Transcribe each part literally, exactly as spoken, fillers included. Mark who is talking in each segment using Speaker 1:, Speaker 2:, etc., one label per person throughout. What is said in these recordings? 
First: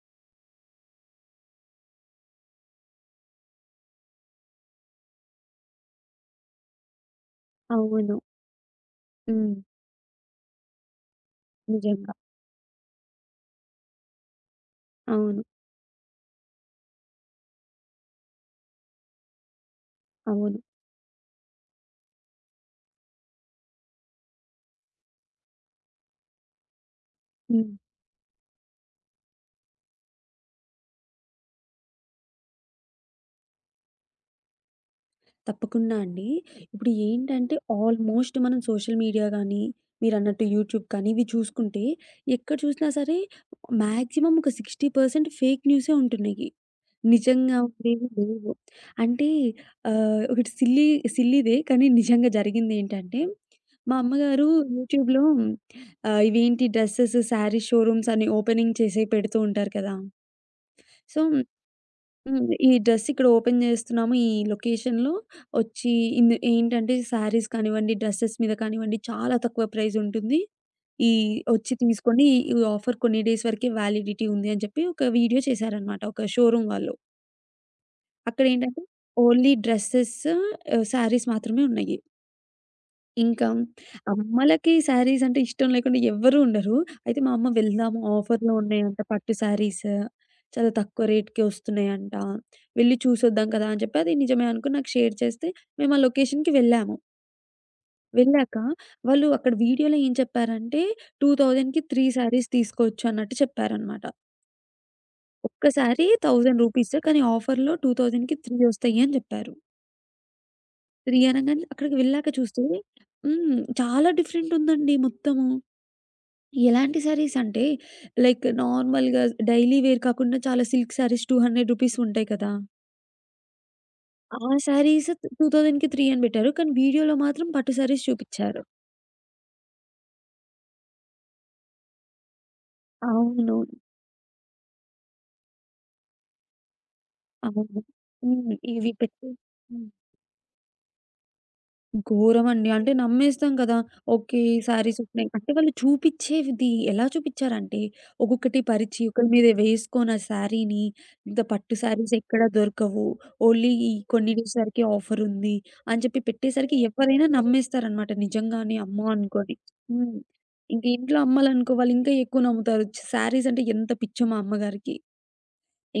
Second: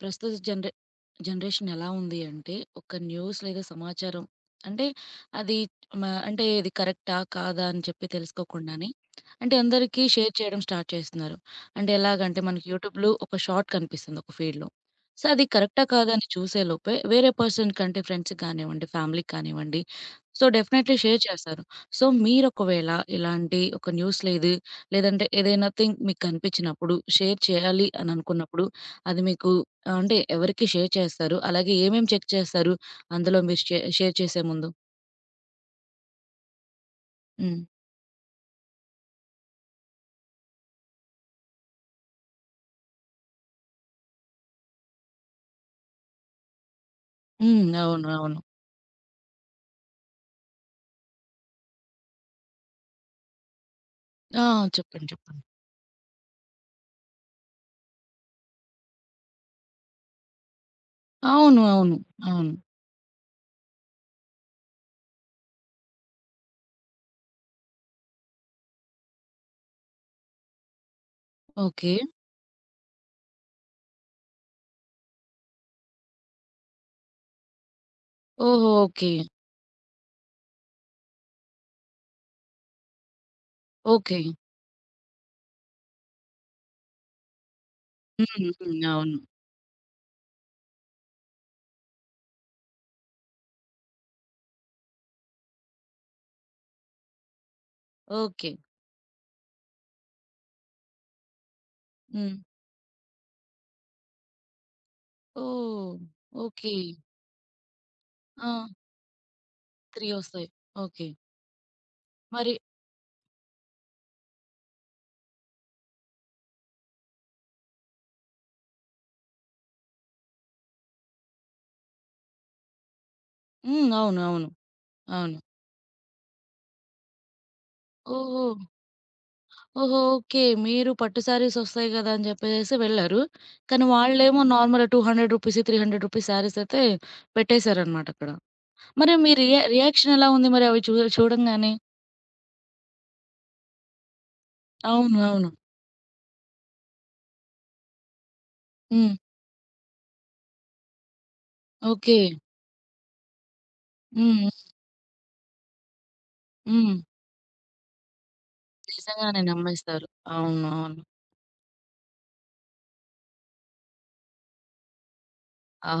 Speaker 1: ప్రస్తుత జనరే జనరేషన్ ఎలా ఉంది అంటే, ఒక న్యూస్ లేదా సమాచారం అంటే, అది మ అంటే ఇది కరెక్టా? కాదా? అని చెప్పి
Speaker 2: అవును.
Speaker 1: తెలుసుకోకుండానే, అంటే
Speaker 2: హ్మ్.
Speaker 1: అందరికీ షేర్ చేయడం స్టార్ట్ చేస్తున్నారు. అంటే
Speaker 2: నిజంగా.
Speaker 1: ఎలాగంటే, మనకి యూట్యూబ్‌లో ఒక షార్ట్ కనిపిస్తుంది ఒక ఫీడ్‌లో. సో,
Speaker 2: అవును.
Speaker 1: అది కరెక్టా? కాదా? అని చూసే లోపే వేరే పర్సన్ కంటే ఫ్రెండ్స్‌కి కానివ్వండి, ఫ్యామిలీకి కానివ్వండి, సో,
Speaker 2: అవును.
Speaker 1: డెఫినైట్‌లీ షేర్ చేస్తారు. సో, మీరొకవేళ ఇలాంటి ఒక న్యూస్ లేదు, లేదంటే ఏదైనా థింగ్ మీకు కనిపించినప్పుడు, షేర్
Speaker 2: హ్మ్.
Speaker 1: చేయాలి అని అనుకున్నప్పుడు, అది మీకు ఆ! అంటే ఎవరికి షేర్ చేస్తారు? అలాగే ఏమేం చెక్ చేస్తారు? అందులో మీరు షే షేర్ చేసే ముందు?
Speaker 2: తప్పకుండా అండి. ఇప్పుడు ఏంటంటే
Speaker 1: హ్మ్.
Speaker 2: ఆల్మోస్ట్ మనం సోషల్ మీడియా గానీ, మీరన్నట్టు యూట్యూబ్ కానీ ఇవి చూసుకుంటే ఎక్కడ చూసినా సరే మాక్సిమం ఒక అరవై శాతం ఫేక్ న్యూసే ఉంటున్నయి. నిజంగా
Speaker 1: హ్మ్. అవును.
Speaker 2: ఉండేవి
Speaker 1: అవును.
Speaker 2: లేవు. అంటే ఆహ్, ఒకటి సిల్లీ సిల్లీదే కానీ నిజంగా జరిగిందేంటంటే, మా
Speaker 1: ఆ!
Speaker 2: అమ్మగారు
Speaker 1: చెప్పండి.
Speaker 2: యూట్యూబ్‌లో
Speaker 1: చెప్పండి.
Speaker 2: ఆహ్, ఇవేంటి డ్రెసెస్, శారీస్ షోరూమ్స్ అని ఓపెనింగ్ చేసి పెడుతూ ఉంటారు కదా! సో
Speaker 1: అవును. అవును.
Speaker 2: హ్మ్.
Speaker 1: అవును.
Speaker 2: ఈ డ్రెస్ ఇక్కడ ఓపెన్ జేస్తున్నాము. ఈ లొకేషన్‌లో ఒచ్చి ఇందు ఏంటంటే శారీస్ కానివ్వండి, డ్రెసెస్ మీద కానివ్వండి చాలా తక్కువ ప్రైజ్ ఉంటుంది. ఈ ఒచ్చి
Speaker 1: ఓకే.
Speaker 2: తీసుకోండి. ఈ ఆఫర్ కొన్ని డేస్ వరకే వ్యాలిడిటీ ఉంది అని జెప్పి ఒక వీడియో చేశారనమాట. ఒక షోరూమ్ వాళ్ళు.
Speaker 1: ఓహో!
Speaker 2: అక్కడేంటంటే
Speaker 1: ఓకే.
Speaker 2: ఓన్లీ డ్రెసెస్, ఆహ్, శారీస్ మాత్రమే ఉన్నాయి. ఇంకా
Speaker 1: ఓకే.
Speaker 2: అమ్మలకి శారీస్ అంటే ఇష్టం లేకుండా ఎవ్వరూ ఉండరు. అయితే మా అమ్మ "వెళ్దాము
Speaker 1: హ్మ్.
Speaker 2: ఆఫర్‌లో
Speaker 1: హ్మ్.
Speaker 2: ఉన్నాయంట
Speaker 1: అవును.
Speaker 2: పట్టు శారీస్. చాలా తక్కువ రేట్‌కి వస్తున్నాయంట. వెళ్లి చూసొద్దాం కదా!" అని చెప్పి అది నిజమే అనుకోని నాకు షేర్ చేస్తే మేము ఆ లొకేషన్‌కి వెళ్ళాము.
Speaker 1: ఓకే.
Speaker 2: వెళ్ళాక వాళ్ళు అక్కడ వీడియోలో ఏం చెప్పారంటే 2000కి మూడు
Speaker 1: హ్మ్.
Speaker 2: శారీస్ తీసుకోవచ్చు అన్నట్టు చెప్పారనమాట. ఒక్క
Speaker 1: ఓహ్!
Speaker 2: శారీ వెయ్యి
Speaker 1: ఓకే.
Speaker 2: రూపీస్ కానీ ఆఫర్‌లో 2000కి
Speaker 1: ఆ!
Speaker 2: మూడు వస్తాయి అని చెప్పారు.
Speaker 1: మూడు వస్తాయి. ఓకే.
Speaker 2: మూడు అనంగానే అక్కడికి వెళ్ళాక
Speaker 1: మరి
Speaker 2: చూస్తే హ్మ్. చాలా డిఫరెంట్ ఉందండి మొత్తము. ఎలాంటి సారీస్ అంటే, లైక్ నార్మల్‌గా డైలీ వేర్ కాకుండా చాలా సిల్క్ సారీస్ రూ. రెండు వందలు ఉంటాయి కదా!
Speaker 1: హ్మ్. అవును. అవును.
Speaker 2: ఆ సారీస్
Speaker 1: అవును.
Speaker 2: 2000కి మూడు అని పెట్టారు. కానీ వీడియోలో మాత్రం పట్టు సారీస్
Speaker 1: ఓహో!
Speaker 2: చూపిచ్చారు.
Speaker 1: ఓహో! ఓకే. మీరు పట్టు శారీస్ ఒస్తాయి గదా! అని జెప్పేసేసి వెళ్లారు.
Speaker 2: అవును.
Speaker 1: కానీ వాళ్ళేమో నార్మల్‌గా రూ. రెండు వందలు, రూ. మూడు వందలు శారీస్ అయితే
Speaker 2: అవును.
Speaker 1: పెట్టేశారనమాట అక్కడ.
Speaker 2: హ్మ్. ఇవి
Speaker 1: మరి
Speaker 2: పెట్టి
Speaker 1: మీ రియా
Speaker 2: హ్మ్.
Speaker 1: రియాక్షన్ ఎలా ఉంది మరి అవి చూ చూడంగానే?
Speaker 2: ఘోరమండి. అంటే నమ్మేస్తాం కదా! ఓకే. ఈ శారీస్
Speaker 1: అవును.
Speaker 2: వస్తున్నాయి.
Speaker 1: అవును.
Speaker 2: అంటే వాళ్ళు చూపిచ్చేది ఎలా చూపిచ్చారంటే, ఒక్కొక్కటి పరిచి
Speaker 1: హ్మ్.
Speaker 2: ఒకళ్ళ మీద వేసుకొని ఆ శారీని ఇంత పట్టు శారీస్
Speaker 1: ఓకే.
Speaker 2: ఎక్కడ దొరకవు. ఓన్లీ ఈ కొన్ని
Speaker 1: హ్మ్.
Speaker 2: డేస్ వరకే ఆఫర్ ఉంది అని చెప్పి పెట్టేసరికి
Speaker 1: హ్మ్. హ్మ్.
Speaker 2: ఎవరైనా నమ్మేస్తారనమాట నిజంగానే అమ్మో!
Speaker 1: నిజంగానే
Speaker 2: అనుకోని.
Speaker 1: నమ్మేస్తారు.
Speaker 2: హ్మ్.
Speaker 1: అవును.
Speaker 2: ఇంక
Speaker 1: అవును.
Speaker 2: ఇంట్లో అమ్మాలనుకో వాళ్ళు ఇంకా ఎక్కువ నమ్ముతారు. శారీస్ అంటే ఎంత పిచ్చో మా అమ్మగారికి.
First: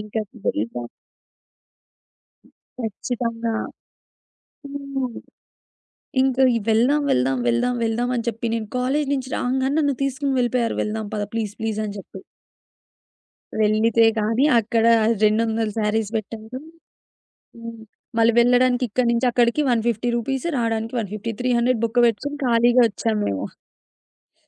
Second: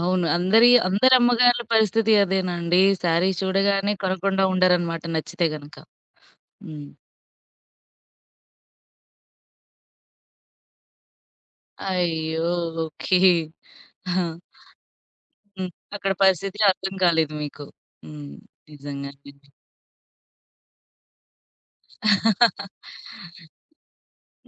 Speaker 2: ఇంకా
Speaker 1: అందరి
Speaker 2: వెళ్దాం
Speaker 1: అందరి అమ్మగార్ల పరిస్థితి అదేనండి. శారీ
Speaker 2: ఖచ్చితంగా.
Speaker 1: చూడగానే కొనకుండా ఉండరనమాట
Speaker 2: హ్మ్.
Speaker 1: నచ్చితే గనక.
Speaker 2: ఇంకా ఈ
Speaker 1: హ్మ్.
Speaker 2: వెళ్దాం, వెళ్దాం, వెళ్దాం, వెళ్దాం అని చెప్పి నేను కాలేజి నుంచి రాంగానే నన్ను తీసుకొని వెళ్ళిపోయారు. వెళ్దాం పద ప్లీజ్, ప్లీజ్ అని చెప్పి.
Speaker 1: అయ్యో! ఓకే.
Speaker 2: వెళ్ళితే
Speaker 1: ఆ!
Speaker 2: గాని అక్కడ రెండు వందల
Speaker 1: హ్మ్.
Speaker 2: శారీస్
Speaker 1: అక్కడ
Speaker 2: పెట్టారు.
Speaker 1: పరిస్థితి అర్థం కాలేదు మీకు.
Speaker 2: హ్మ్. మళ్ళీ
Speaker 1: హ్మ్.
Speaker 2: వెళ్ళడానికి ఇక్కడి
Speaker 1: నిజంగానే.
Speaker 2: నుంచి అక్కడికి నూట యాభై రూపీస్ రావడానికి నూట యాభై మూడు వందలు బొక్క పెట్టుకొని ఖాళీగా వచ్చాం మేము.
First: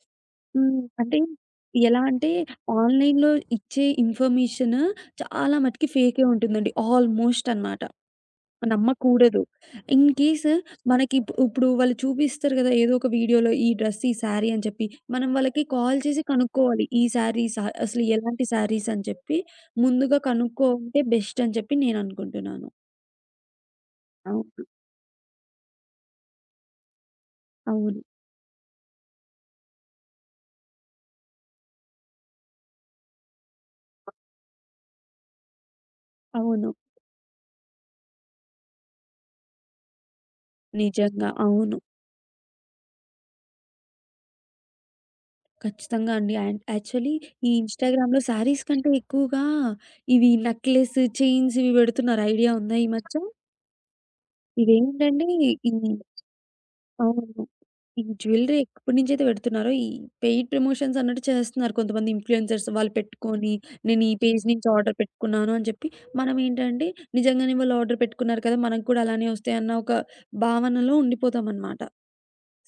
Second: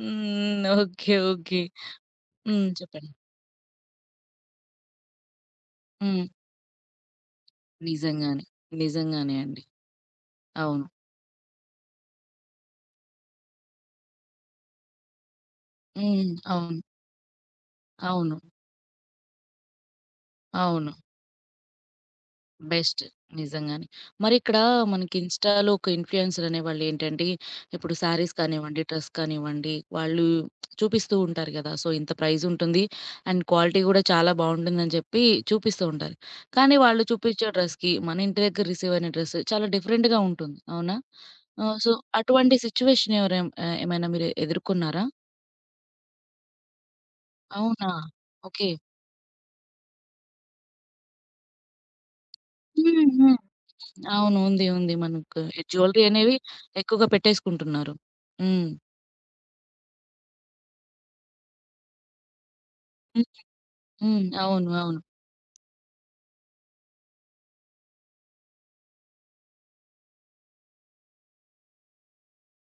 Speaker 1: హ్మ్.
Speaker 2: హ్మ్.
Speaker 1: ఓకే.
Speaker 2: అంటే
Speaker 1: ఓకే.
Speaker 2: ఎలా అంటే
Speaker 1: హ్మ్. చెప్పండి.
Speaker 2: ఆన్‌లైన్‌లో ఇచ్చే ఇన్ఫర్మేషన్ చాలా మటికి ఫేకే
Speaker 1: హ్మ్.
Speaker 2: ఉంటుందండి. ఆల్‌మోస్ట్ అన్నమాట.
Speaker 1: నిజంగానే. నిజంగానే
Speaker 2: నమ్మకూడదు.
Speaker 1: అండి.
Speaker 2: ఇన్ కేస్
Speaker 1: అవును.
Speaker 2: మనకి ఇప్ ఇప్పుడు వాళ్ళు చూపిస్తారు గదా! ఏదో ఒక వీడియోలో ఈ డ్రెస్, ఈ శారీ అని చెప్పి, మనం వాళ్ళకి కాల్ చేసి
Speaker 1: హ్మ్. అవును.
Speaker 2: కనుక్కోవాలి. ఈ శారీస్ అసలు
Speaker 1: అవును.
Speaker 2: ఎలాంటి శారీస్ అని చెప్పి ముందుగా
Speaker 1: అవును.
Speaker 2: కనుక్కోంటే బెస్ట్ అని చెప్పి నేననుకుంటున్నాను.
Speaker 1: బెస్ట్. నిజంగానే. మరిక్కడ
Speaker 2: అవును.
Speaker 1: మనకి ఇన్‌స్టా‌లో ఒక ఇన్‌ఫ్లుయెన్సర్ అనేవాళ్ళు ఏంటంటే, ఇప్పుడు
Speaker 2: అవును.
Speaker 1: శారీస్ కానివ్వండి, డ్రెస్ కానివ్వండి, వాళ్ళు చూపిస్తూ ఉంటారు గదా! సో, ఇంత ప్రైజ్ ఉంటుంది. అండ్ క్వాలిటీ గూడా చాలా బావుంటుందని చెప్పి చూపిస్తూ ఉంటారు.
Speaker 2: అవును.
Speaker 1: కానీ వాళ్ళు చూపిచ్చే డ్రెస్‌కి, మన ఇంటి దగ్గర రిసీవ్ అయిన డ్రెస్ చాలా డిఫరెంట్‌గా ఉంటుంది. అవునా?
Speaker 2: నిజంగా.
Speaker 1: ఆహ్,
Speaker 2: అవును.
Speaker 1: సో, అటువంటి సిట్యుయేషన్ ఎవరేం ఆహ్, ఏమైనా మీరు ఎదుర్కొన్నారా?
Speaker 2: ఖచ్చితంగా అండి. అండ్ యాక్చువల్లీ ఈ
Speaker 1: అవునా?
Speaker 2: ఇన్‌స్టాగ్రామ్‌లో శారీస్
Speaker 1: ఓకే.
Speaker 2: కంటే ఎక్కువగా ఇవి నెక్లెస్, చైన్స్ ఇవి పెడుతున్నారు ఐడియా ఉందా ఈ
Speaker 1: హ్మ్.
Speaker 2: మధ్య?
Speaker 1: హ్మ్. అవును. ఉంది. ఉంది.
Speaker 2: ఇవేంటంటే
Speaker 1: మనకు
Speaker 2: ఈ
Speaker 1: జ్యువెలరీ అనేవి ఎక్కువగా
Speaker 2: అవును.
Speaker 1: పెట్టేసుకుంటున్నారు.
Speaker 2: ఈ జ్యువెల్లరీ
Speaker 1: హ్మ్.
Speaker 2: ఎప్పటినుంచైతే పెడుతున్నారో, ఈ పెయిడ్ ప్రమోషన్స్ అన్నట్టు చేస్తున్నారు కొంతమంది ఇన్‌ఫ్లూయెన్సర్స్. వాళ్ళు
Speaker 1: హ్మ్.
Speaker 2: పెట్టుకొని, నేను ఈ
Speaker 1: హ్మ్.
Speaker 2: పేజ్ నుంచి
Speaker 1: అవును.
Speaker 2: ఆర్డర్
Speaker 1: అవును.
Speaker 2: పెట్టుకున్నాను అని చెప్పి, మనమేంటంటే నిజంగానే వాళ్ళు ఆర్డర్ పెట్టుకున్నారు కదా! మనకు కూడా అలానే వస్తాయన్న ఒక భావనలో ఉండిపోతామనమాట.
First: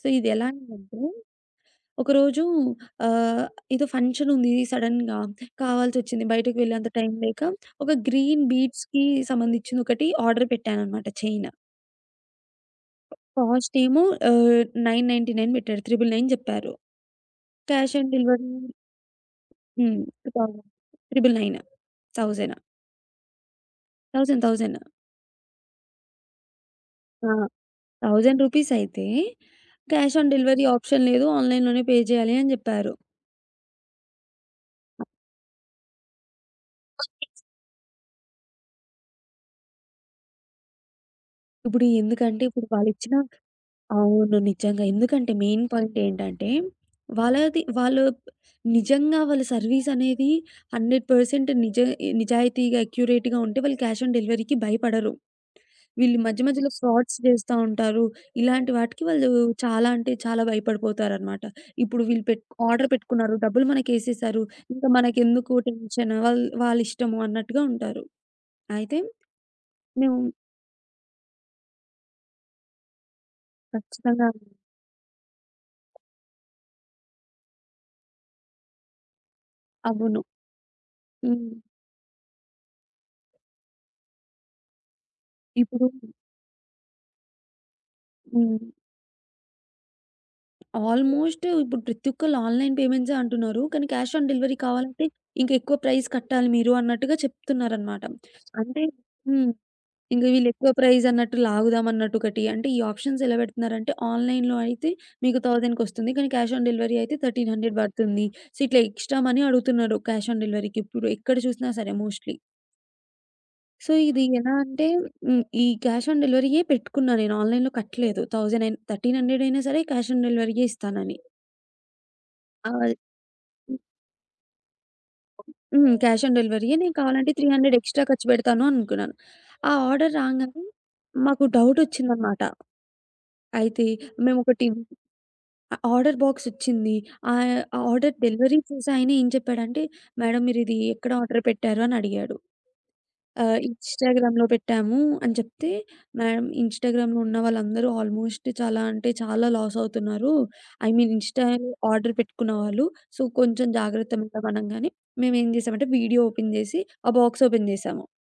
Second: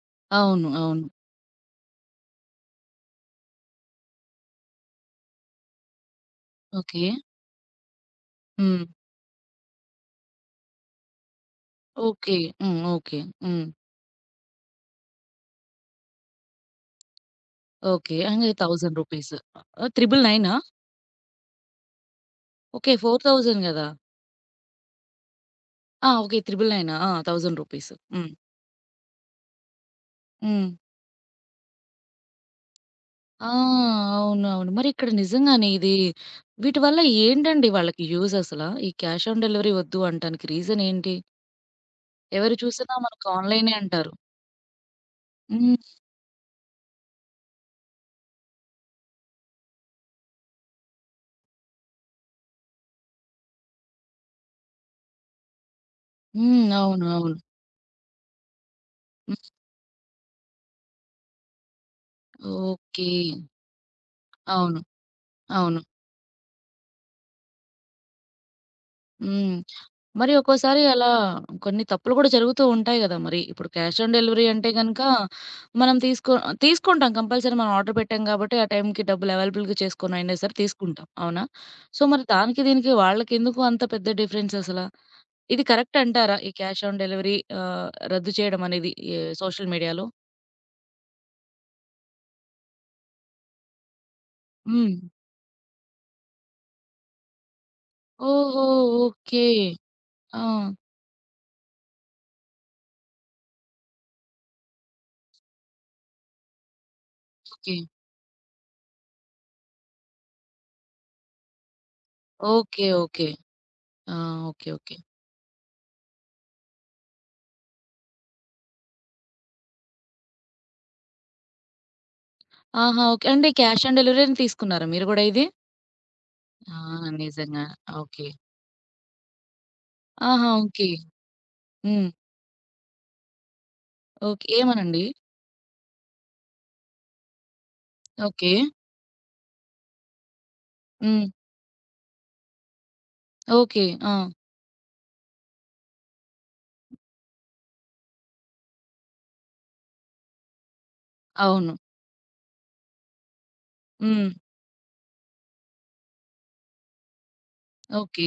Speaker 2: సో, ఇది ఎలా
Speaker 1: అవును.
Speaker 2: అయిందంటే,
Speaker 1: అవును.
Speaker 2: ఒకరోజు ఆహ్, ఏదో ఫంక్షన్ ఉంది సడెన్‌గా కావాల్సొచ్చింది. బయటకి వెళ్ళేంత
Speaker 1: ఓకే.
Speaker 2: టైం లేక, ఒక గ్రీన్
Speaker 1: హ్మ్.
Speaker 2: బీడ్స్‌కి సంబంధించింది ఒకటి ఆర్డర్ పెట్టాననమాట చైన్.
Speaker 1: ఓకే. హ్మ్. ఓకే. హ్మ్.
Speaker 2: కాస్ట్ ఏమో ఆహ్, తొమ్మిది వందల తొంభై తొమ్మిది పెట్టారు. తొమ్మిది వందల తొంభై తొమ్మిది చెప్పారు. Cash on
Speaker 1: okay.
Speaker 2: డెలివరీ
Speaker 1: అంగే రూ. వెయ్యి, ఆహ్,
Speaker 2: హ్మ్.
Speaker 1: 999ఆ?
Speaker 2: తొమ్మిది వందల తొంభై తొమ్మిది థౌసండ్,
Speaker 1: ఓకే. నాలుగు వేలు గదా!
Speaker 2: Thousand, thousand.
Speaker 1: ఆ! ఓకే.
Speaker 2: ఆ!
Speaker 1: తొమ్మిది వందల తొంభై తొమ్మిది ఆ! రూ. వెయ్యి.
Speaker 2: రూ.
Speaker 1: హ్మ్.
Speaker 2: వెయ్యి అయితే క్యాష్ ఆన్ డెలివరీ
Speaker 1: హ్మ్.
Speaker 2: ఆప్షన్ లేదు. ఆన్‌లైన్‌లోనే పే చేయాలి అని జెప్పారు.
Speaker 1: ఆ! అవును. అవును. మరిక్కడ నిజంగానే ఇది వీటి వల్ల ఏంటండి వాళ్ళకి యూజ్ అసలా? ఈ క్యాష్ ఆన్ డెలివరీ వద్దు అంటానికి రీజన్ ఏంటి?
Speaker 2: ఇప్పుడు ఎందుకంటే
Speaker 1: ఎవరు
Speaker 2: ఇప్పుడు
Speaker 1: చూసినా
Speaker 2: వాళ్ళిచ్చిన
Speaker 1: మనకు ఆన్‌లైనే అంటారు.
Speaker 2: అవును. నిజంగా. ఎందుకంటే మెయిన్
Speaker 1: హ్మ్.
Speaker 2: పాయింట్ ఏంటంటే వాళ్ళది వాళ్ళు నిజంగా వాళ్ళ సర్విస్ అనేది నూరు శాతం నిజ నిజాయితీగా, అక్యురేట్‌గా ఉంటే వాళ్ళు క్యాష్ ఆన్ డెలివరీకి భయపడరు. వీళ్ళు మధ్య మధ్యలో
Speaker 1: హ్మ్. అవును.
Speaker 2: ఫ్రాడ్స్
Speaker 1: అవును.
Speaker 2: చేస్తా ఉంటారు. ఇలాంటి వాటికి వాళ్ళు
Speaker 1: హ్మ్.
Speaker 2: చాలా అంటే చాలా భయపడిపోతారనమాట. ఇప్పుడు వీళ్ళు పెట్ ఆర్డర్
Speaker 1: ఓకే.
Speaker 2: పెట్టుకున్నారు. డబ్బులు మనకేసేశారు.
Speaker 1: అవును.
Speaker 2: ఇంకా మనకెందుకు
Speaker 1: అవును.
Speaker 2: టెన్షన్ వాళ్ వాళ్ళిష్టము అన్నట్టుగా ఉంటారు. అయితే
Speaker 1: హ్మ్.
Speaker 2: మేము
Speaker 1: మరి ఒక్కోసారి అలా కొన్ని తప్పులు కూడా జరుగుతూ ఉంటాయి గదా! మరి. ఇప్పుడు క్యాష్ ఆన్
Speaker 2: ఖచ్చితంగా
Speaker 1: డెలివరీ అంటే గనక మనం తీసుకో తీసుకుంటాం కంపల్సరీ మనం ఆర్డర్ పెట్టాం కాబట్టి ఆ టైంకి డబ్బులు అవైలబుల్‌గా
Speaker 2: అవును.
Speaker 1: చేసుకొనైనా సరే తీసుకుంటాం. అవునా?
Speaker 2: హ్మ్.
Speaker 1: సో, మరి దానికి దీనికి వాళ్ళకెందుకు అంత పెద్ద డిఫరెన్స్ అసల? ఇది
Speaker 2: ఇప్పుడు
Speaker 1: కరెక్ట్ అంటారా? ఈ క్యాష్ ఆన్ డెలివరీ ఆహ్, రద్దు చేయడం
Speaker 2: హ్మ్.
Speaker 1: అనేది ఈ సోషల్ మీడియాలో?
Speaker 2: ఆల్మోస్ట్ ఇప్పుడు ప్రతి ఒక్కళ్ళు ఆన్‌లైన్ పేమెంట్సే అంటున్నారు. కానీ క్యాష్ ఆన్ డెలివరీ
Speaker 1: హ్మ్.
Speaker 2: కావాలంటే ఇంకా ఎక్కువ ప్రైస్ కట్టాలి మీరు అన్నట్టుగా చెప్తున్నారనమాట.
Speaker 1: ఓహో!
Speaker 2: అంటే
Speaker 1: ఓకే.
Speaker 2: హ్మ్. ఇంక
Speaker 1: ఆ!
Speaker 2: వీళ్ళెక్కువ ప్రైజ్ అన్నట్టు లాగుదాం అన్నట్టు ఒకటి. అంటే ఈ ఆప్షన్స్ ఎలా పెడుతున్నారంటే ఆన్‌లైన్‌లో అయితే మీకు 1000కొస్తుంది. కానీ క్యాష్ ఆన్ డెలివరీ అయితే పదమూడు వందలు
Speaker 1: ఓకే.
Speaker 2: పడుతుంది. సో, ఇట్లా ఎక్స్‌ట్రా మనీ అడుగుతున్నారు క్యాష్ ఆన్ డెలివరీకి ఇప్పుడు ఎక్కడ చూసినా సరే మోస్ట్‌లీ.
Speaker 1: ఓకే. ఓకే.
Speaker 2: సో,
Speaker 1: ఆ!
Speaker 2: ఇది ఎలా
Speaker 1: ఓకే.
Speaker 2: అంటే
Speaker 1: ఓకే.
Speaker 2: హ్మ్. ఈ క్యాష్ ఆన్ డెలివరీయే పెట్టుకున్నా నేను ఆన్‌లైన్‌లో కట్టలేదు. వెయ్యి అయినా పదమూడు వందలు అయినా సరే క్యాష్ ఆన్ డెలివరీయే ఇస్తానని. ఆహ్,
Speaker 1: ఆహా! ఓకే. అంటే క్యాష్ ఆన్ డెలివరీ‌ని తీసుకున్నారా మీరు గూడా ఇది?
Speaker 2: హ్మ్. క్యాష్ ఆన్ డెలివరీయే.
Speaker 1: ఆ!
Speaker 2: నేను కావాలంటే
Speaker 1: నిజంగా.
Speaker 2: మూడు వందలు ఎక్స్‌ట్రా ఖర్చు
Speaker 1: ఓకే.
Speaker 2: పెడతాను అనుకున్నాను. ఆ ఆర్డర్
Speaker 1: ఆహా!
Speaker 2: రాంగానే
Speaker 1: ఓకే.
Speaker 2: మాకు
Speaker 1: హ్మ్.
Speaker 2: డౌటొచ్చిందనమాట. అయితే
Speaker 1: ఓకే.
Speaker 2: మేమొకటి
Speaker 1: ఏమోనండి.
Speaker 2: ఆ ఆర్డర్ బాక్సొచ్చింది. ఆహ్, ఆ ఆ ఆర్డర్
Speaker 1: ఓకే.
Speaker 2: డెలివరీ చేసే ఆయన ఏం చెప్పాడంటే, "మేడం మీరిది ఎక్కడ
Speaker 1: హ్మ్.
Speaker 2: ఆర్డర్ పెట్టారు?" అని అడిగాడు. ఆహ్,
Speaker 1: ఓకే. ఆ!
Speaker 2: ఇన్‌స్టాగ్రామ్‌లో పెట్టాము అని చెప్తే, "మేడం ఇన్‌స్టాగ్రామ్‌లో ఉన్న వాళ్ళందరూ ఆల్మోస్ట్ చాలా అంటే చాలా లాస్ అవుతున్నారు. ఐ మీన్ ఇన్‌స్టాలో
Speaker 1: అవును.
Speaker 2: ఆర్డర్ పెట్టుకున్న వాళ్ళు. సో, కొంచెం జాగ్రత్త
Speaker 1: హ్మ్.
Speaker 2: మేడం" అనంగానే మేమేం చేసామంటే వీడియో ఓపెన్ చేసి, ఆ బాక్స్ ఓపెన్ చేసాము.
Speaker 1: ఓకే.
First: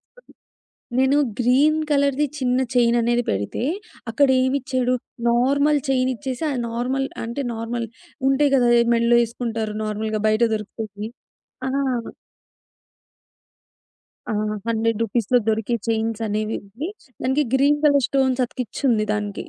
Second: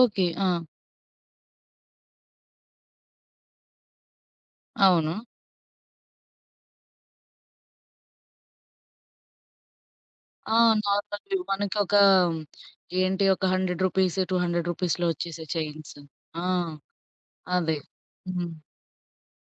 Speaker 1: ఓకే. ఆ!
Speaker 2: నేను గ్రీన్ కలర్‌ది చిన్న చైన్ అనేది పెడితే, అక్కడేమిచ్చాడు,
Speaker 1: అవును.
Speaker 2: నార్మల్ చైన్ ఇచ్చేసి, ఆ నార్మల్ అంటే నార్మల్ ఉంటాయి కదా! మెడలో ఏసుకుంటారు నార్మల్‌గా బయట
Speaker 1: ఆ!
Speaker 2: దొరుకుతాయి.
Speaker 1: నార్మల్‌వి
Speaker 2: ఆ!
Speaker 1: మనకొక ఏంటి ఒక రూ.
Speaker 2: ఆ! రూ.
Speaker 1: వంద, రూ. 200లో
Speaker 2: 100లో
Speaker 1: వచ్చేసే
Speaker 2: దొరికే
Speaker 1: చైన్స్.
Speaker 2: చైన్స్
Speaker 1: ఆ!
Speaker 2: అనేవి ఇవి. దానికి
Speaker 1: అదే.
Speaker 2: గ్రీన్ కలర్ స్టోన్స్
Speaker 1: హ్మ్.
Speaker 2: అతికిచ్చుంది దానికి.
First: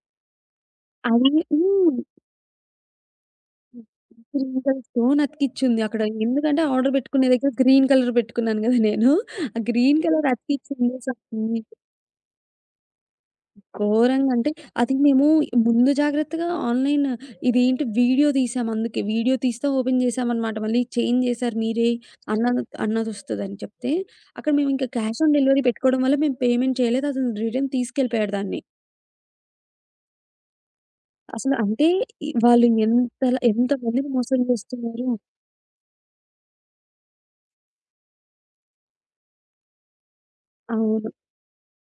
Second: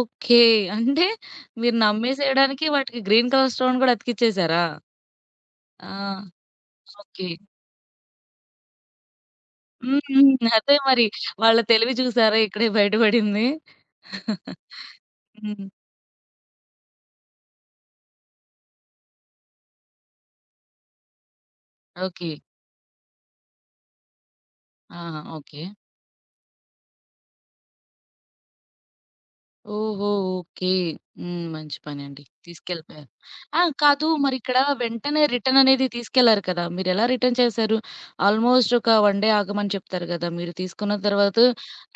Speaker 1: ఓకే. అంటే
Speaker 2: అది
Speaker 1: మీరు
Speaker 2: హ్మ్.
Speaker 1: నమ్మేసేయడానికి వాటికి గ్రీన్ కలర్ స్టోన్ కూడా
Speaker 2: గ్రీన్
Speaker 1: అతికిచ్చేసారా?
Speaker 2: కలర్ స్టోన్ అతికిచ్చుంది
Speaker 1: ఆ!
Speaker 2: అక్కడ. ఎందుకంటే ఆర్డర్ పెట్టుకునే
Speaker 1: ఓకే.
Speaker 2: దగ్గర గ్రీన్ కలర్ పెట్టుకున్నాను కదా! నేను. ఆ
Speaker 1: హ్మ్.
Speaker 2: గ్రీన్ కలర్
Speaker 1: హ్మ్. అదే
Speaker 2: అతికిచ్చింది.
Speaker 1: మరి. వాళ్ళ తెలివి చూసారా ఇక్కడే బయట పడింది?
Speaker 2: ఘోరంగా అంటే అది మేము
Speaker 1: హ్మ్.
Speaker 2: ముందు జాగ్రత్తగా ఆన్‌లైన్ ఇదేంటి వీడియో తీసాం అందుకే. వీడియో తీస్తే ఓపెన్ చేసామనమాట. మళ్ళీ చేంజ్ చేశారు మీరే
Speaker 1: ఓకే.
Speaker 2: అన్న అన్నది అన్నదొస్తదని చెప్తే, అక్కడ మేము ఇంకా
Speaker 1: ఆ!
Speaker 2: Cash on
Speaker 1: okay.
Speaker 2: డెలివరీ పెట్టుకోవడం వల్ల మేము పేమెంట్ చేయలేదు. అతను రిటర్న్ తీసుకెళ్ళిపోయాడు దాన్ని.
Speaker 1: ఓహో! ఓకే. హ్మ్.
Speaker 2: అసలు
Speaker 1: మంచి
Speaker 2: అంటే
Speaker 1: పనండి.
Speaker 2: ఇ వాళ్ళు
Speaker 1: తీసుకెళ్ళిపోయారు.
Speaker 2: ఎంతలా
Speaker 1: ఆ! కాదు
Speaker 2: ఎంతమందిని మోసం
Speaker 1: మరిక్కడ
Speaker 2: చేస్తున్నారు.
Speaker 1: వెంటనే రిటర్న్ అనేది తీసుకెళ్లారు కదా! మీరెలా రిటర్న్ చేశారు? ఆల్మోస్ట్ ఒక ఒన్ డే ఆగమని చెప్తారు గదా! మీరు తీసుకున్న
Speaker 2: అవును.
Speaker 1: తర్వాత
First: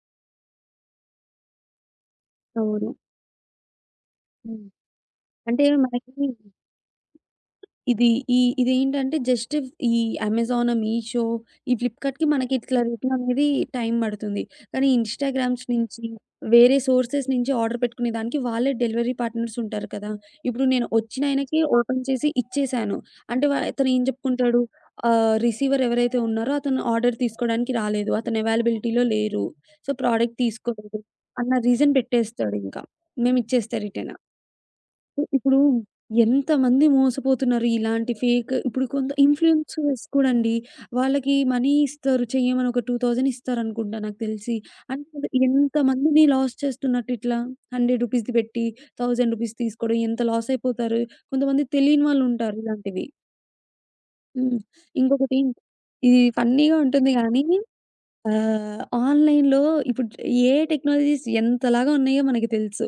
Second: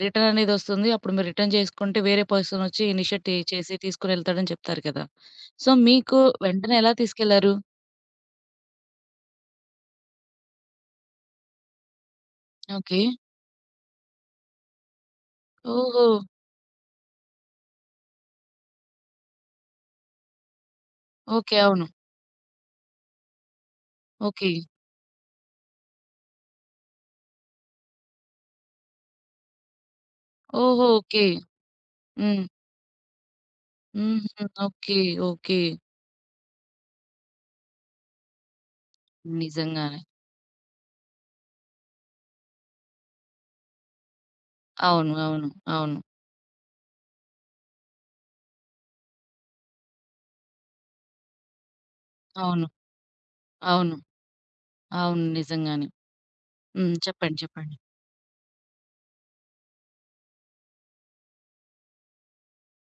Speaker 1: రిటర్న్ అనేదొస్తుంది. అప్పుడు మీరు రిటర్న్ చేసుకుంటే వేరే పర్సనొచ్చి
Speaker 2: అవును.
Speaker 1: ఇనిషియేట్ చేసి తీసుకొనెళ్తాడని
Speaker 2: హ్మ్.
Speaker 1: చెప్తారు కదా!
Speaker 2: అంటే
Speaker 1: సో,
Speaker 2: మనకి
Speaker 1: మీకు వెంటనే ఎలా తీసుకెళ్లారు?
Speaker 2: ఇది ఈ ఇదేంటంటే జస్ట్ ఈ అమెజాన్, మీషో, ఈ ఫ్లిప్‌కార్ట్‌కి మనకి ఇట్లా
Speaker 1: ఓకే.
Speaker 2: రిటర్న్ అనేది టైం పడుతుంది. కానీ ఇన్‌స్టాగ్రామ్స్ నుంచి,
Speaker 1: ఓహో!
Speaker 2: వేరే సోర్సెస్ నుంచి ఆర్డర్ పెట్టుకునే దానికి వాళ్ళే డెలివరీ పార్ట్నర్స్ ఉంటారు కదా! ఇప్పుడు నేను వచ్చిన ఆయనకి
Speaker 1: ఓకే. అవును.
Speaker 2: ఓపెన్ చేసి ఇచ్చేసాను. అంటే వ అతను ఏం
Speaker 1: ఓకే.
Speaker 2: చెప్పుకుంటాడు? ఆహ్, రిసీవర్ ఎవరైతే ఉన్నారో అతను ఆర్డర్ తీసుకోవడానికి రాలేదు. అతను అవైలబిలిటీలో లేరు. సో, ప్రోడక్ట్
Speaker 1: ఓహో!
Speaker 2: తీసుకోలేదు
Speaker 1: ఓకే.
Speaker 2: అన్న రీజన్
Speaker 1: హ్మ్.
Speaker 2: పెట్టేస్తాడింకా. మేమిచ్చేస్తే రిటర్న్.
Speaker 1: హుహు. ఓకే.
Speaker 2: ఇ- ఇప్పుడు
Speaker 1: ఓకే.
Speaker 2: ఎంతమంది మోసపోతున్నారు ఇలాంటి ఫేక్ ఇప్పుడు కొంత
Speaker 1: నిజంగానే.
Speaker 2: ఇన్‌ఫ్లుయెన్సర్స్ కూడా అండి. వాళ్ళకి మనీ ఇస్తారు. చెయ్యమని ఒక రెండు వేలు ఇస్తారనుకుంటా నాకు తెలిసి.
Speaker 1: అవును.
Speaker 2: అంటే
Speaker 1: అవును. అవును.
Speaker 2: ఎంతమందిని లాస్ చేస్తున్నట్టు ఇట్లా వంద రూపీస్‌ది పెట్టి వెయ్యి రూపీస్ తీసుకోవడం ఎంత లాస్ అయిపోతారు. కొంతమంది తెలియని వాళ్ళు ఉంటారు
Speaker 1: అవును.
Speaker 2: ఇలాంటివి.
Speaker 1: అవును.
Speaker 2: హ్మ్.
Speaker 1: అవును.
Speaker 2: ఇంకొకటి
Speaker 1: నిజంగానే.
Speaker 2: ఇది ఫన్నీగా
Speaker 1: హ్మ్.
Speaker 2: ఉంటుంది
Speaker 1: చెప్పండి.
Speaker 2: గానీ
Speaker 1: చెప్పండి.
Speaker 2: ఆహ్, ఆన్‌లైన్‌లో ఇప్పుడు ఏఐ టెక్నాలజీస్ ఎంతలాగా ఉన్నాయో మనకి తెలుసు.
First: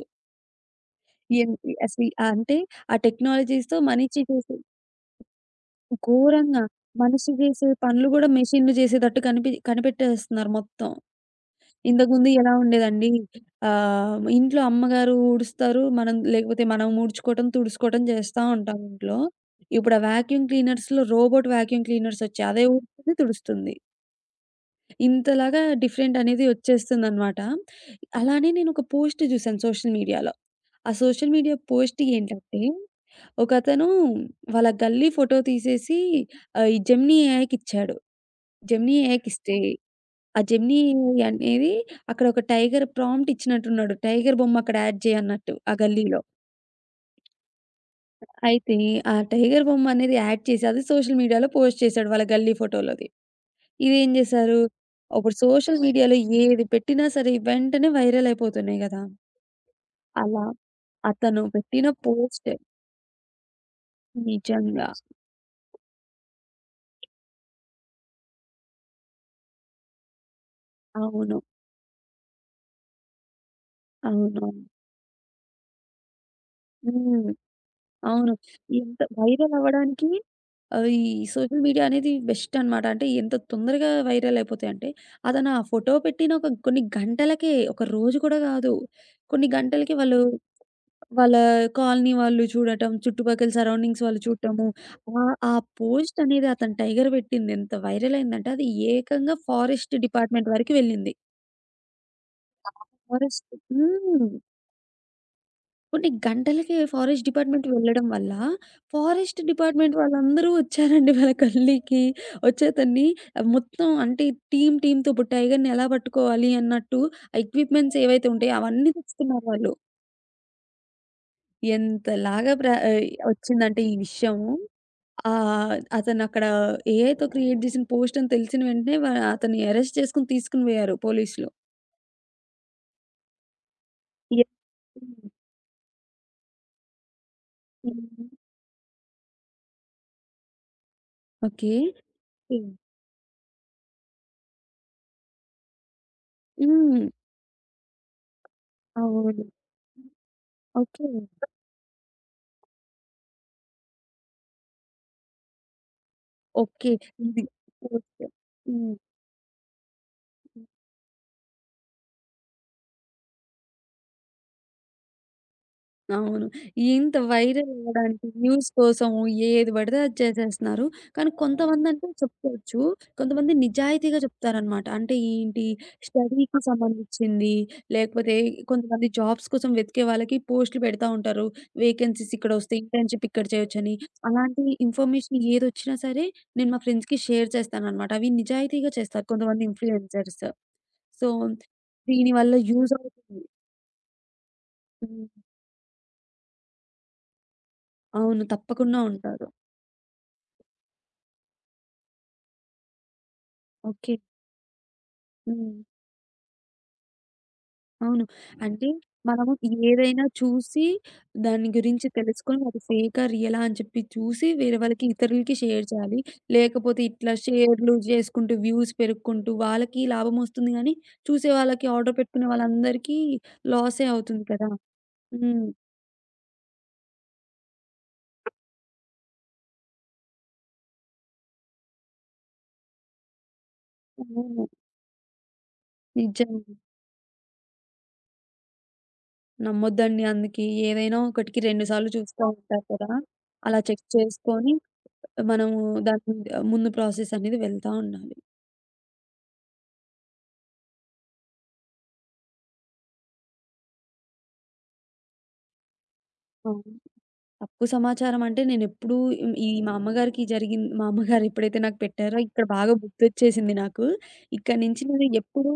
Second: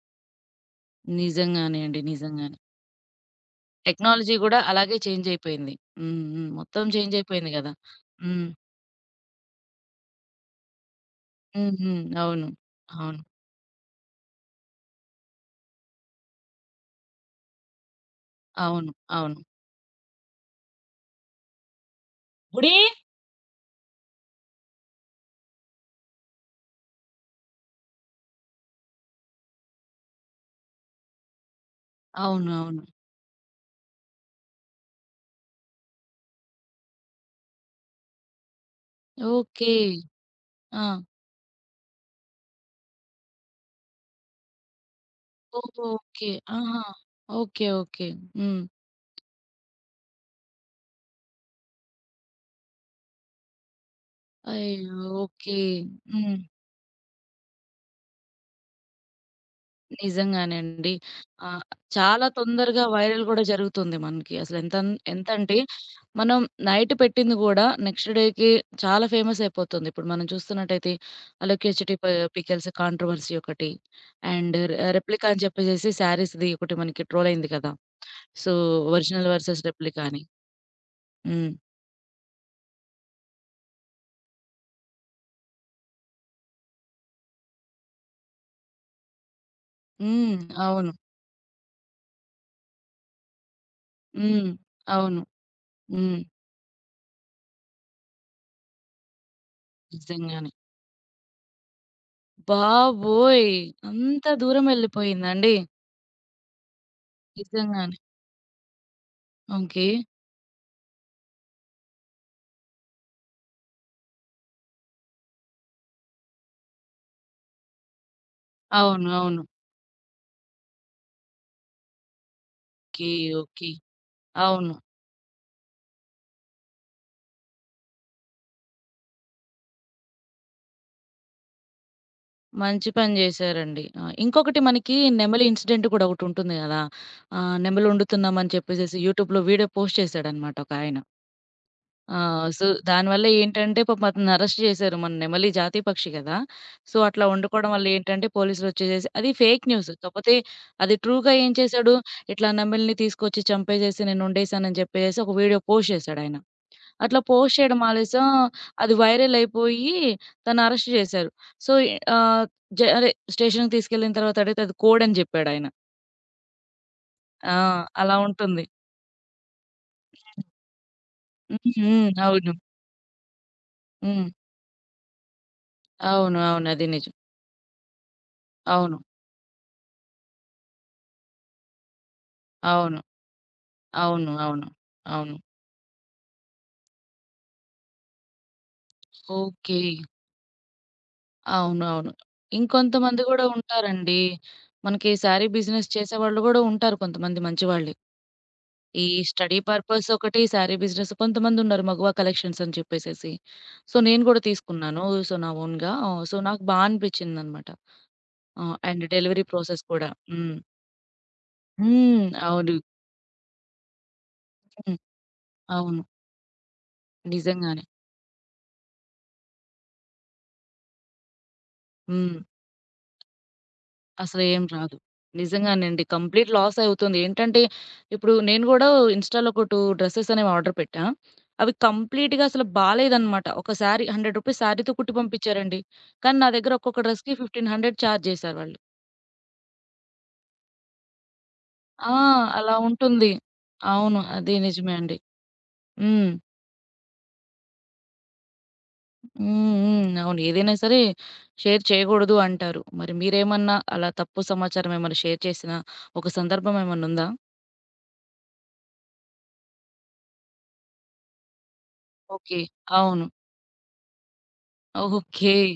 Speaker 2: ఎన్
Speaker 1: నిజంగానే అండి.
Speaker 2: అసలు అంటే
Speaker 1: నిజంగానే.
Speaker 2: ఆ టెక్నాలజీస్‌తో మనిషి
Speaker 1: టెక్నాలజీ
Speaker 2: చేసే
Speaker 1: గూడా అలాగే చేంజ్ అయిపోయింది. హ్మ్. హ్మ్.
Speaker 2: ఘోరంగా.
Speaker 1: మొత్తం చేంజ్
Speaker 2: మనిషి
Speaker 1: అయిపోయింది
Speaker 2: జేసే
Speaker 1: గదా!
Speaker 2: పనులు గూడా
Speaker 1: హ్మ్.
Speaker 2: మెషిన్‌లు జేసేటట్టు కనిపి కనిపెట్టేస్తున్నారు మొత్తం.
Speaker 1: హ్మ్. హ్మ్.
Speaker 2: ఇంతకుముందు
Speaker 1: అవును.
Speaker 2: ఎలా ఉండేదండి.
Speaker 1: అవును.
Speaker 2: ఆహ్, ఇంట్లో అమ్మగారు ఊడుస్తారు. మనం లేకపోతే మనం ఊడ్చుకోవటం, తుడుచుకోవటం చేస్తా ఉంటాం
Speaker 1: అవును.
Speaker 2: ఇంట్లో.
Speaker 1: అవును.
Speaker 2: ఇప్పుడు ఆ వాక్యూమ్ క్లీనర్స్‌లో రోబోట్ వాక్యూమ్ క్లీనర్స్ వచ్చాయి. అదే
Speaker 1: గుడి
Speaker 2: ఊడుస్తుంది, తుడుస్తుంది. ఇంతలాగా డిఫరెంట్ అనేది వచ్చేస్తుందనమాట. అలానే నేనొక పోస్ట్ జూసాను సోషల్ మీడియాలో. ఆ సోషల్ మీడియా పోస్ట్
Speaker 1: అవును.
Speaker 2: ఏంటంటే
Speaker 1: అవును.
Speaker 2: ఒకతను వాళ్ళ గల్లీ ఫోటో తీసేసి ఆహ్, ఈ జెమినీ ఏఐకిచ్చాడు. జెమినీ ఏఐకిస్తే
Speaker 1: ఓకే.
Speaker 2: ఆ జెమినీ
Speaker 1: ఆ!
Speaker 2: ఏఐ అనేది అక్కడ ఒక టైగర్ ప్రాంప్ట్ ఇచ్చినట్టున్నాడు. టైగర్ బొమ్మ అక్కడ యాడ్ చేయన్నట్టు ఆ
Speaker 1: ఓహో!
Speaker 2: గల్లీలో.
Speaker 1: ఓకే. ఆహా! ఓకే. ఓకే. హ్మ్.
Speaker 2: అయితే ఆ టైగర్ బొమ్మ అనేది యాడ్ చేసి అది సోషల్ మీడియాలో పోస్ట్ చేశాడు వాళ్ళ గల్లీ ఫోటోలోది. ఇదేం చేశారు?
Speaker 1: అయ్యో!
Speaker 2: ఇప్పుడు
Speaker 1: ఓకే.
Speaker 2: సోషల్ మీడియాలో
Speaker 1: హ్మ్.
Speaker 2: ఏది పెట్టినా సరే వెంటనే వైరల్ అయిపోతున్నాయి గదా! అలా
Speaker 1: నిజంగానే అండి.
Speaker 2: అతను
Speaker 1: ఆహ్,
Speaker 2: పెట్టిన
Speaker 1: చాలా
Speaker 2: పోస్ట్
Speaker 1: తొందరగా వైరల్ గూడా జరుగుతుంది మనకి.
Speaker 2: నిజంగా.
Speaker 1: అసలెంతన్ ఎంతంటే, మనం నైట్ పెట్టింది గూడా నెక్స్ట్ డేకి చాలా ఫేమస్ అయిపోతుంది. ఇప్పుడు మనం చూస్తున్నట్టయితే
Speaker 2: అవును.
Speaker 1: 'అలోకేష్ చిట్టి ప పికెల్స్' కాంట్రోవర్సీ ఒకటి.
Speaker 2: అవునవును.
Speaker 1: అండ్ రె రెప్లికా అని చెప్పేసేసి శారీస్‌ది ఒకటి మనకి
Speaker 2: హ్మ్.
Speaker 1: ట్రోల్ అయింది కదా!
Speaker 2: అవును.
Speaker 1: సో,
Speaker 2: ఎంత
Speaker 1: ఒరిజినల్
Speaker 2: వైరల్
Speaker 1: వర్సస్ రెప్లికా
Speaker 2: అవ్వడానికి
Speaker 1: అని.
Speaker 2: ఆహ్, ఈ
Speaker 1: హ్మ్.
Speaker 2: సోషల్ మీడియా అనేది బెస్ట్ అనమాట. అంటే ఎంత తొందరగా వైరల్ అయిపోతాయంటే, అతను ఆ ఫోటో పెట్టిన ఒక కొన్ని గంటలకే, ఒక రోజు కూడా కాదు. కొన్ని గంటలకే వాళ్ళు
Speaker 1: హ్మ్. అవును.
Speaker 2: వాళ్ళ కాలనీ వాళ్ళు చూడటం, చుట్టుపక్కల సరౌండింగ్స్ వాళ్ళు
Speaker 1: హ్మ్.
Speaker 2: చూడటము.
Speaker 1: అవును.
Speaker 2: ఆహ్, ఆ పోస్ట్
Speaker 1: హ్మ్.
Speaker 2: అనేది అతను టైగర్ పెట్టింది ఎంత వైరల్ అయిందంటే, అది ఏకంగా ఫారెస్ట్ డిపార్ట్మెంట్
Speaker 1: నిజంగానే.
Speaker 2: వరకు వెళ్ళింది.
Speaker 1: బాబోయ్!
Speaker 2: ఫారెస్ట్
Speaker 1: అంత
Speaker 2: హ్మ్.
Speaker 1: దూరం వెళ్ళిపోయిందండి.
Speaker 2: కొన్ని గంటలకే ఫారెస్ట్ డిపార్ట్‌మెంట్
Speaker 1: నిజంగానే.
Speaker 2: వెళ్ళడం వల్ల, ఫారెస్ట్
Speaker 1: ఓకే.
Speaker 2: డిపార్ట్‌మెంట్ వాళ్ళందరూ వచ్చారండి వాళ్ళ కల్లికి. వచ్చేతన్ని మొత్తం అంటే టీమ్ టీమ్‌తో ఇప్పుడు టైగర్‌ని ఎలా పట్టుకోవాలి అన్నట్టు ఆ ఎక్విప్‌మెంట్స్ ఏవైతే ఉంటాయో అవన్నీ
Speaker 1: అవును. అవును.
Speaker 2: తెచ్చుకున్నారు వాళ్ళు. ఎంతలాగా ప్ర ఆహ్,
Speaker 1: ఓకే. ఓకే.
Speaker 2: వచ్చిందంటే ఈ విషయము.
Speaker 1: అవును.
Speaker 2: ఆహ్, అతనక్కడ ఏఐతో క్రియేట్ చేసిన పోస్ట్ అని తెలిసిన వెంటనే వ అతన్ని అరెస్ట్ చేసుకొని తీసుకొని పోయారు పోలీసులు.
Speaker 1: మంచి పని జేశారండి. ఆ!
Speaker 2: యాహ్!
Speaker 1: ఇంకొకటి మనకి
Speaker 2: హ్మ్.
Speaker 1: నెమలి ఇన్సిడెంట్ గూడా ఒకటుంటుంది గదా! ఆహ్, నెమలి
Speaker 2: హ్మ్.
Speaker 1: వండుతున్నామని చెప్పేసేసి యూట్యూబ్‌లో వీడియో పోస్ట్ చేశాడనమాట ఒకాయన.
Speaker 2: ఓకే.
Speaker 1: ఆ! సో, దానివల్ల ఏంటంటే పాపం అతన్ని అరెస్ట్ జేశారు. మన నెమలి జాతీయ పక్షి గదా! సో,
Speaker 2: హ్మ్.
Speaker 1: అట్లా వండుకోవడం వల్ల ఏంటంటే పోలీసులొచ్చేసేసి అది
Speaker 2: అవును.
Speaker 1: Fake news. కాపోతే అది
Speaker 2: ఓకే.
Speaker 1: ట్రూగా ఏం చేశాడు, ఇట్లా నెమలిని తీసుకొచ్చి చంపేసేసి నేనొండేశానని జెప్పేసేసి ఒక వీడియో పోస్ట్ చేశాడాయన.
Speaker 2: ఓకే.
Speaker 1: అట్లా
Speaker 2: ఇది
Speaker 1: పోస్ట్ చేయడం
Speaker 2: ఓకే.
Speaker 1: ఆలస్యం అది
Speaker 2: హ్మ్.
Speaker 1: వైరల్ అయిపోయి తను
Speaker 2: హ్మ్.
Speaker 1: అరెస్ట్ చేశారు. సో, ఆహ్, జ అదే స్టేషన్‌కి తీసుకెళ్ళిన తర్వాత అడిగితే అది కోడ్ అని జెప్పాడాయన.
Speaker 2: అవును. ఇంత
Speaker 1: ఆ!
Speaker 2: వైరల్
Speaker 1: అలా
Speaker 2: అవ్వడానికి
Speaker 1: ఉంటుంది.
Speaker 2: వ్యూస్ కోసం ఏది పడితే అది చేసేస్తున్నారు. కానీ
Speaker 1: హ్మ్.
Speaker 2: కొంతమందంటే
Speaker 1: హ్మ్. అవును.
Speaker 2: చెప్పుకోవచ్చు. కొంతమంది నిజాయితీగా
Speaker 1: హ్మ్.
Speaker 2: చెప్తారనమాట. అంటే ఏంటి
Speaker 1: అవును.
Speaker 2: స్టడీకి
Speaker 1: అవును. అది నిజం.
Speaker 2: సంబంధించింది, లేకపోతే
Speaker 1: అవును.
Speaker 2: కొంతమంది జాబ్స్ కోసం వెతికే వాళ్ళకి పోస్టులు పెడతా ఉంటారు. వేకెన్సీస్ ఇక్కడొస్తాయి,
Speaker 1: అవును.
Speaker 2: ఇంటర్న్‌షిప్ ఇక్కడ చేయొచ్చని.
Speaker 1: అవును.
Speaker 2: అలాంటి
Speaker 1: అవును. అవును.
Speaker 2: ఇన్ఫర్మేషన్ ఏదొచ్చినా సరే నేను మా ఫ్రెండ్స్‌కి షేర్ చేస్తాననమాట. అవి నిజాయితీగా చేస్తారు కొంతమంది
Speaker 1: ఓకే.
Speaker 2: ఇన్‌ఫ్లుయెన్సర్స్. సో,
Speaker 1: అవును. అవును.
Speaker 2: దీనివల్ల యూజ్
Speaker 1: ఇంకొంతమంది
Speaker 2: అవుతుంది.
Speaker 1: గూడా ఉంటారండి. మనకి
Speaker 2: హ్మ్.
Speaker 1: శారీ బిజినెస్ చేసేవాళ్ళు గూడా ఉంటారు కొంతమంది మంచివాళ్ళే.
Speaker 2: అవును. తప్పకుండా
Speaker 1: ఈ
Speaker 2: ఉంటారు.
Speaker 1: స్టడీ పర్పస్ ఒకటి, శారీ బిజినెస్ కొంతమందున్నారు మగువ కలెక్షన్స్ అని చెప్పేసేసి. So,
Speaker 2: okay.
Speaker 1: నేను గూడా తీసుకున్నాను. సో, నా
Speaker 2: హ్మ్.
Speaker 1: ఓన్‌గా. సో, నాకు బా అనిపిచ్చిందనమాట.
Speaker 2: అవును.
Speaker 1: ఆహ్,
Speaker 2: అంటే
Speaker 1: అండ్ డెలివరీ
Speaker 2: మనము
Speaker 1: ప్రాసెస్ కూడా.
Speaker 2: ఏదైనా
Speaker 1: హ్మ్.
Speaker 2: చూసి దాని గురించి
Speaker 1: హ్మ్.
Speaker 2: తెలుసుకొని
Speaker 1: అవును.
Speaker 2: అది ఫేకా, రియలా అని చెప్పి చూసి వేరే
Speaker 1: హ్మ్.
Speaker 2: వాళ్ళకి ఇతరులకి షేర్
Speaker 1: అవును.
Speaker 2: చేయాలి. లేకపోతే ఇట్లా
Speaker 1: నిజంగానే.
Speaker 2: షేర్లు జేసుకుంటూ వ్యూస్ పెరుక్కుంటూ వాళ్ళకి లాభం వస్తుంది గానీ, చూసే వాళ్ళకి ఆర్డర్
Speaker 1: హ్మ్.
Speaker 2: పెట్టుకునే వాళ్ళందరికీ లాసే అవుతుంది
Speaker 1: అసలేం
Speaker 2: కదా!
Speaker 1: రాదు.
Speaker 2: హ్మ్.
Speaker 1: నిజంగానండి. కంప్లీట్ లాస్ అవుతుంది. ఏంటంటే, ఇప్పుడు నేను గూడా ఇన్‌స్టా‌లో ఒక రెండు డ్రెసెస్ అనేవి ఆర్డర్ పెట్టా. అవి కంప్లీట్‌గా అసలు బాలేదనమాట. ఒక శారీ రూ. వంద
Speaker 2: అవును.
Speaker 1: శారీతో కుట్టి పంపిచ్చారండి. కానీ, నా
Speaker 2: నిజమే.
Speaker 1: దగ్గర ఒక్కొక్క డ్రెస్‌కి పదిహేను వందలు చార్జ్ జేశారు వాళ్ళు.
Speaker 2: నమ్మొద్దండి. అందుకి ఏదైనా ఒకటికి రెండు సార్లు
Speaker 1: ఆ!
Speaker 2: చూస్తా
Speaker 1: అలా
Speaker 2: ఉంటారు కదా!
Speaker 1: ఉంటుంది.
Speaker 2: అలా చెక్
Speaker 1: అవును. అది
Speaker 2: చేసుకొని
Speaker 1: నిజమే అండి.
Speaker 2: మనము
Speaker 1: హ్మ్.
Speaker 2: దాని ముందు ప్రాసెస్ అనేది వెళ్తా ఉండాలి.
Speaker 1: హ్మ్. హ్మ్. అవును. ఏదైనా సరే షేర్ చేయకూడదు అంటారు. మరి మీరేమన్నా అలా తప్పు సమాచారం ఏమన్నా షేర్ చేసిన ఒక సందర్భం
Speaker 2: అవును.
Speaker 1: ఏమన్నుందా?
Speaker 2: తప్పు సమాచారం అంటే నేనెప్పుడూ హ్మ్, ఈ మా అమ్మగారికి జరిగిన్ మా అమ్మగారు ఎప్పుడైతే నాకు పెట్టారో
Speaker 1: ఓకే.
Speaker 2: ఇక్కడ బాగా
Speaker 1: అవును.
Speaker 2: గుర్తొచ్చేసింది నాకు. ఇక్కడి నుంచి నేను
Speaker 1: ఓకే.
Speaker 2: ఎప్పుడూ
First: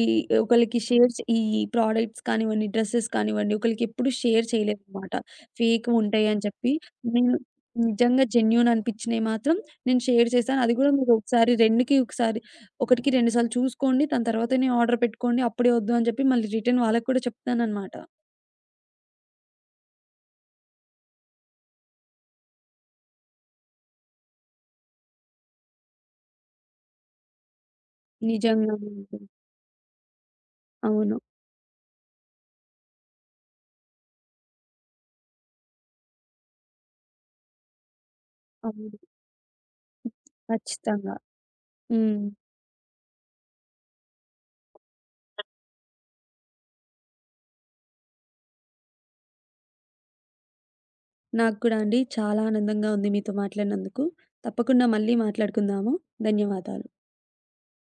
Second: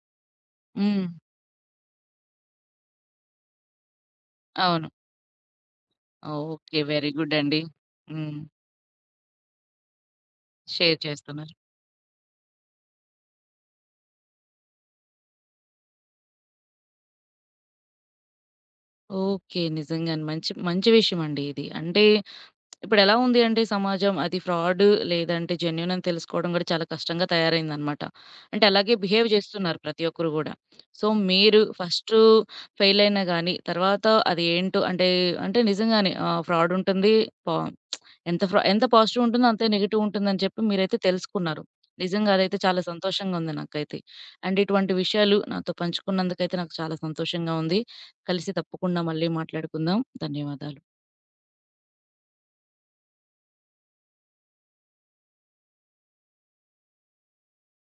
Speaker 2: ఈ ఒకళ్ళకి
Speaker 1: హ్మ్.
Speaker 2: షేర్ చే ఈ ప్రొడక్ట్స్ కానివ్వండి, డ్రెసెస్ కానివ్వండి, ఒకళ్ళకెప్పుడు షేర్
Speaker 1: అవును.
Speaker 2: చేయలేదనమాట. ఫేక్‌వి ఉంటాయని చెప్పి
Speaker 1: ఓకే. వెరీ
Speaker 2: నేను
Speaker 1: గుడ్ అండి.
Speaker 2: నిజంగా
Speaker 1: హ్మ్.
Speaker 2: జెన్యూన్ అనిపించినయి మాత్రం నేను షేర్ చేశాను. అది కూడా
Speaker 1: షేర్
Speaker 2: మీరు ఒకసారి
Speaker 1: చేస్తున్నారు.
Speaker 2: 2కి ఒకసారి 1కి రెండు సార్లు చూసుకోండి. దాని తర్వాతనే ఆర్డర్ పెట్టుకోండి. అప్పుడే వద్దు అని చెప్పి మళ్ళీ రిటర్న్ వాళ్ళకి కూడా చెప్తాననమాట.
Speaker 1: ఓకే. నిజంగానే మంచి మంచి విషయం అండి ఇది. అంటే ఇప్పుడెలా ఉంది అంటే సమాజం అది ఫ్రాడ్ లేదంటే జెన్యూన్ అని తెలుసుకోవడం కూడా చాలా కష్టంగా తయారైందనమాట. అంటే
Speaker 2: నిజంగానే
Speaker 1: అలాగే
Speaker 2: అండి.
Speaker 1: బిహేవ్ చేస్తున్నారు ప్రతి ఒక్కరు గూడా. సో,
Speaker 2: అవును.
Speaker 1: మీరు ఫస్టు ఫెయిల్ అయినా గానీ తర్వాత అది ఏంటో అంటే, అంటే నిజంగానే ఆహ్, ఫ్రాడ్ ఉంటుంది. పా ఎంత ఫ్రా ఎంత
Speaker 2: అవును.
Speaker 1: పాజిటివ్ ఉంటుందో అంతే నెగెటివ్ ఉంటుందని చెప్పి మీరైతే
Speaker 2: ఖచ్చితంగా.
Speaker 1: తెలుసుకున్నారు.
Speaker 2: హ్మ్.
Speaker 1: నిజంగా అదైతే చాలా సంతోషంగా ఉంది నాకైతే. అండ్ ఇటువంటి విషయాలు నాతో పంచుకున్నందుకైతే నాకు చాలా సంతోషంగా ఉంది. కలిసి తప్పకుండా మళ్ళీ మాట్లాడుకుందాం. ధన్యవాదాలు.
Speaker 2: నాకు కూడా అండి చాలా ఆనందంగా ఉంది మీతో మాట్లాడినందుకు. తప్పకుండా మళ్ళీ మాట్లాడుకుందాము. ధన్యవాదాలు.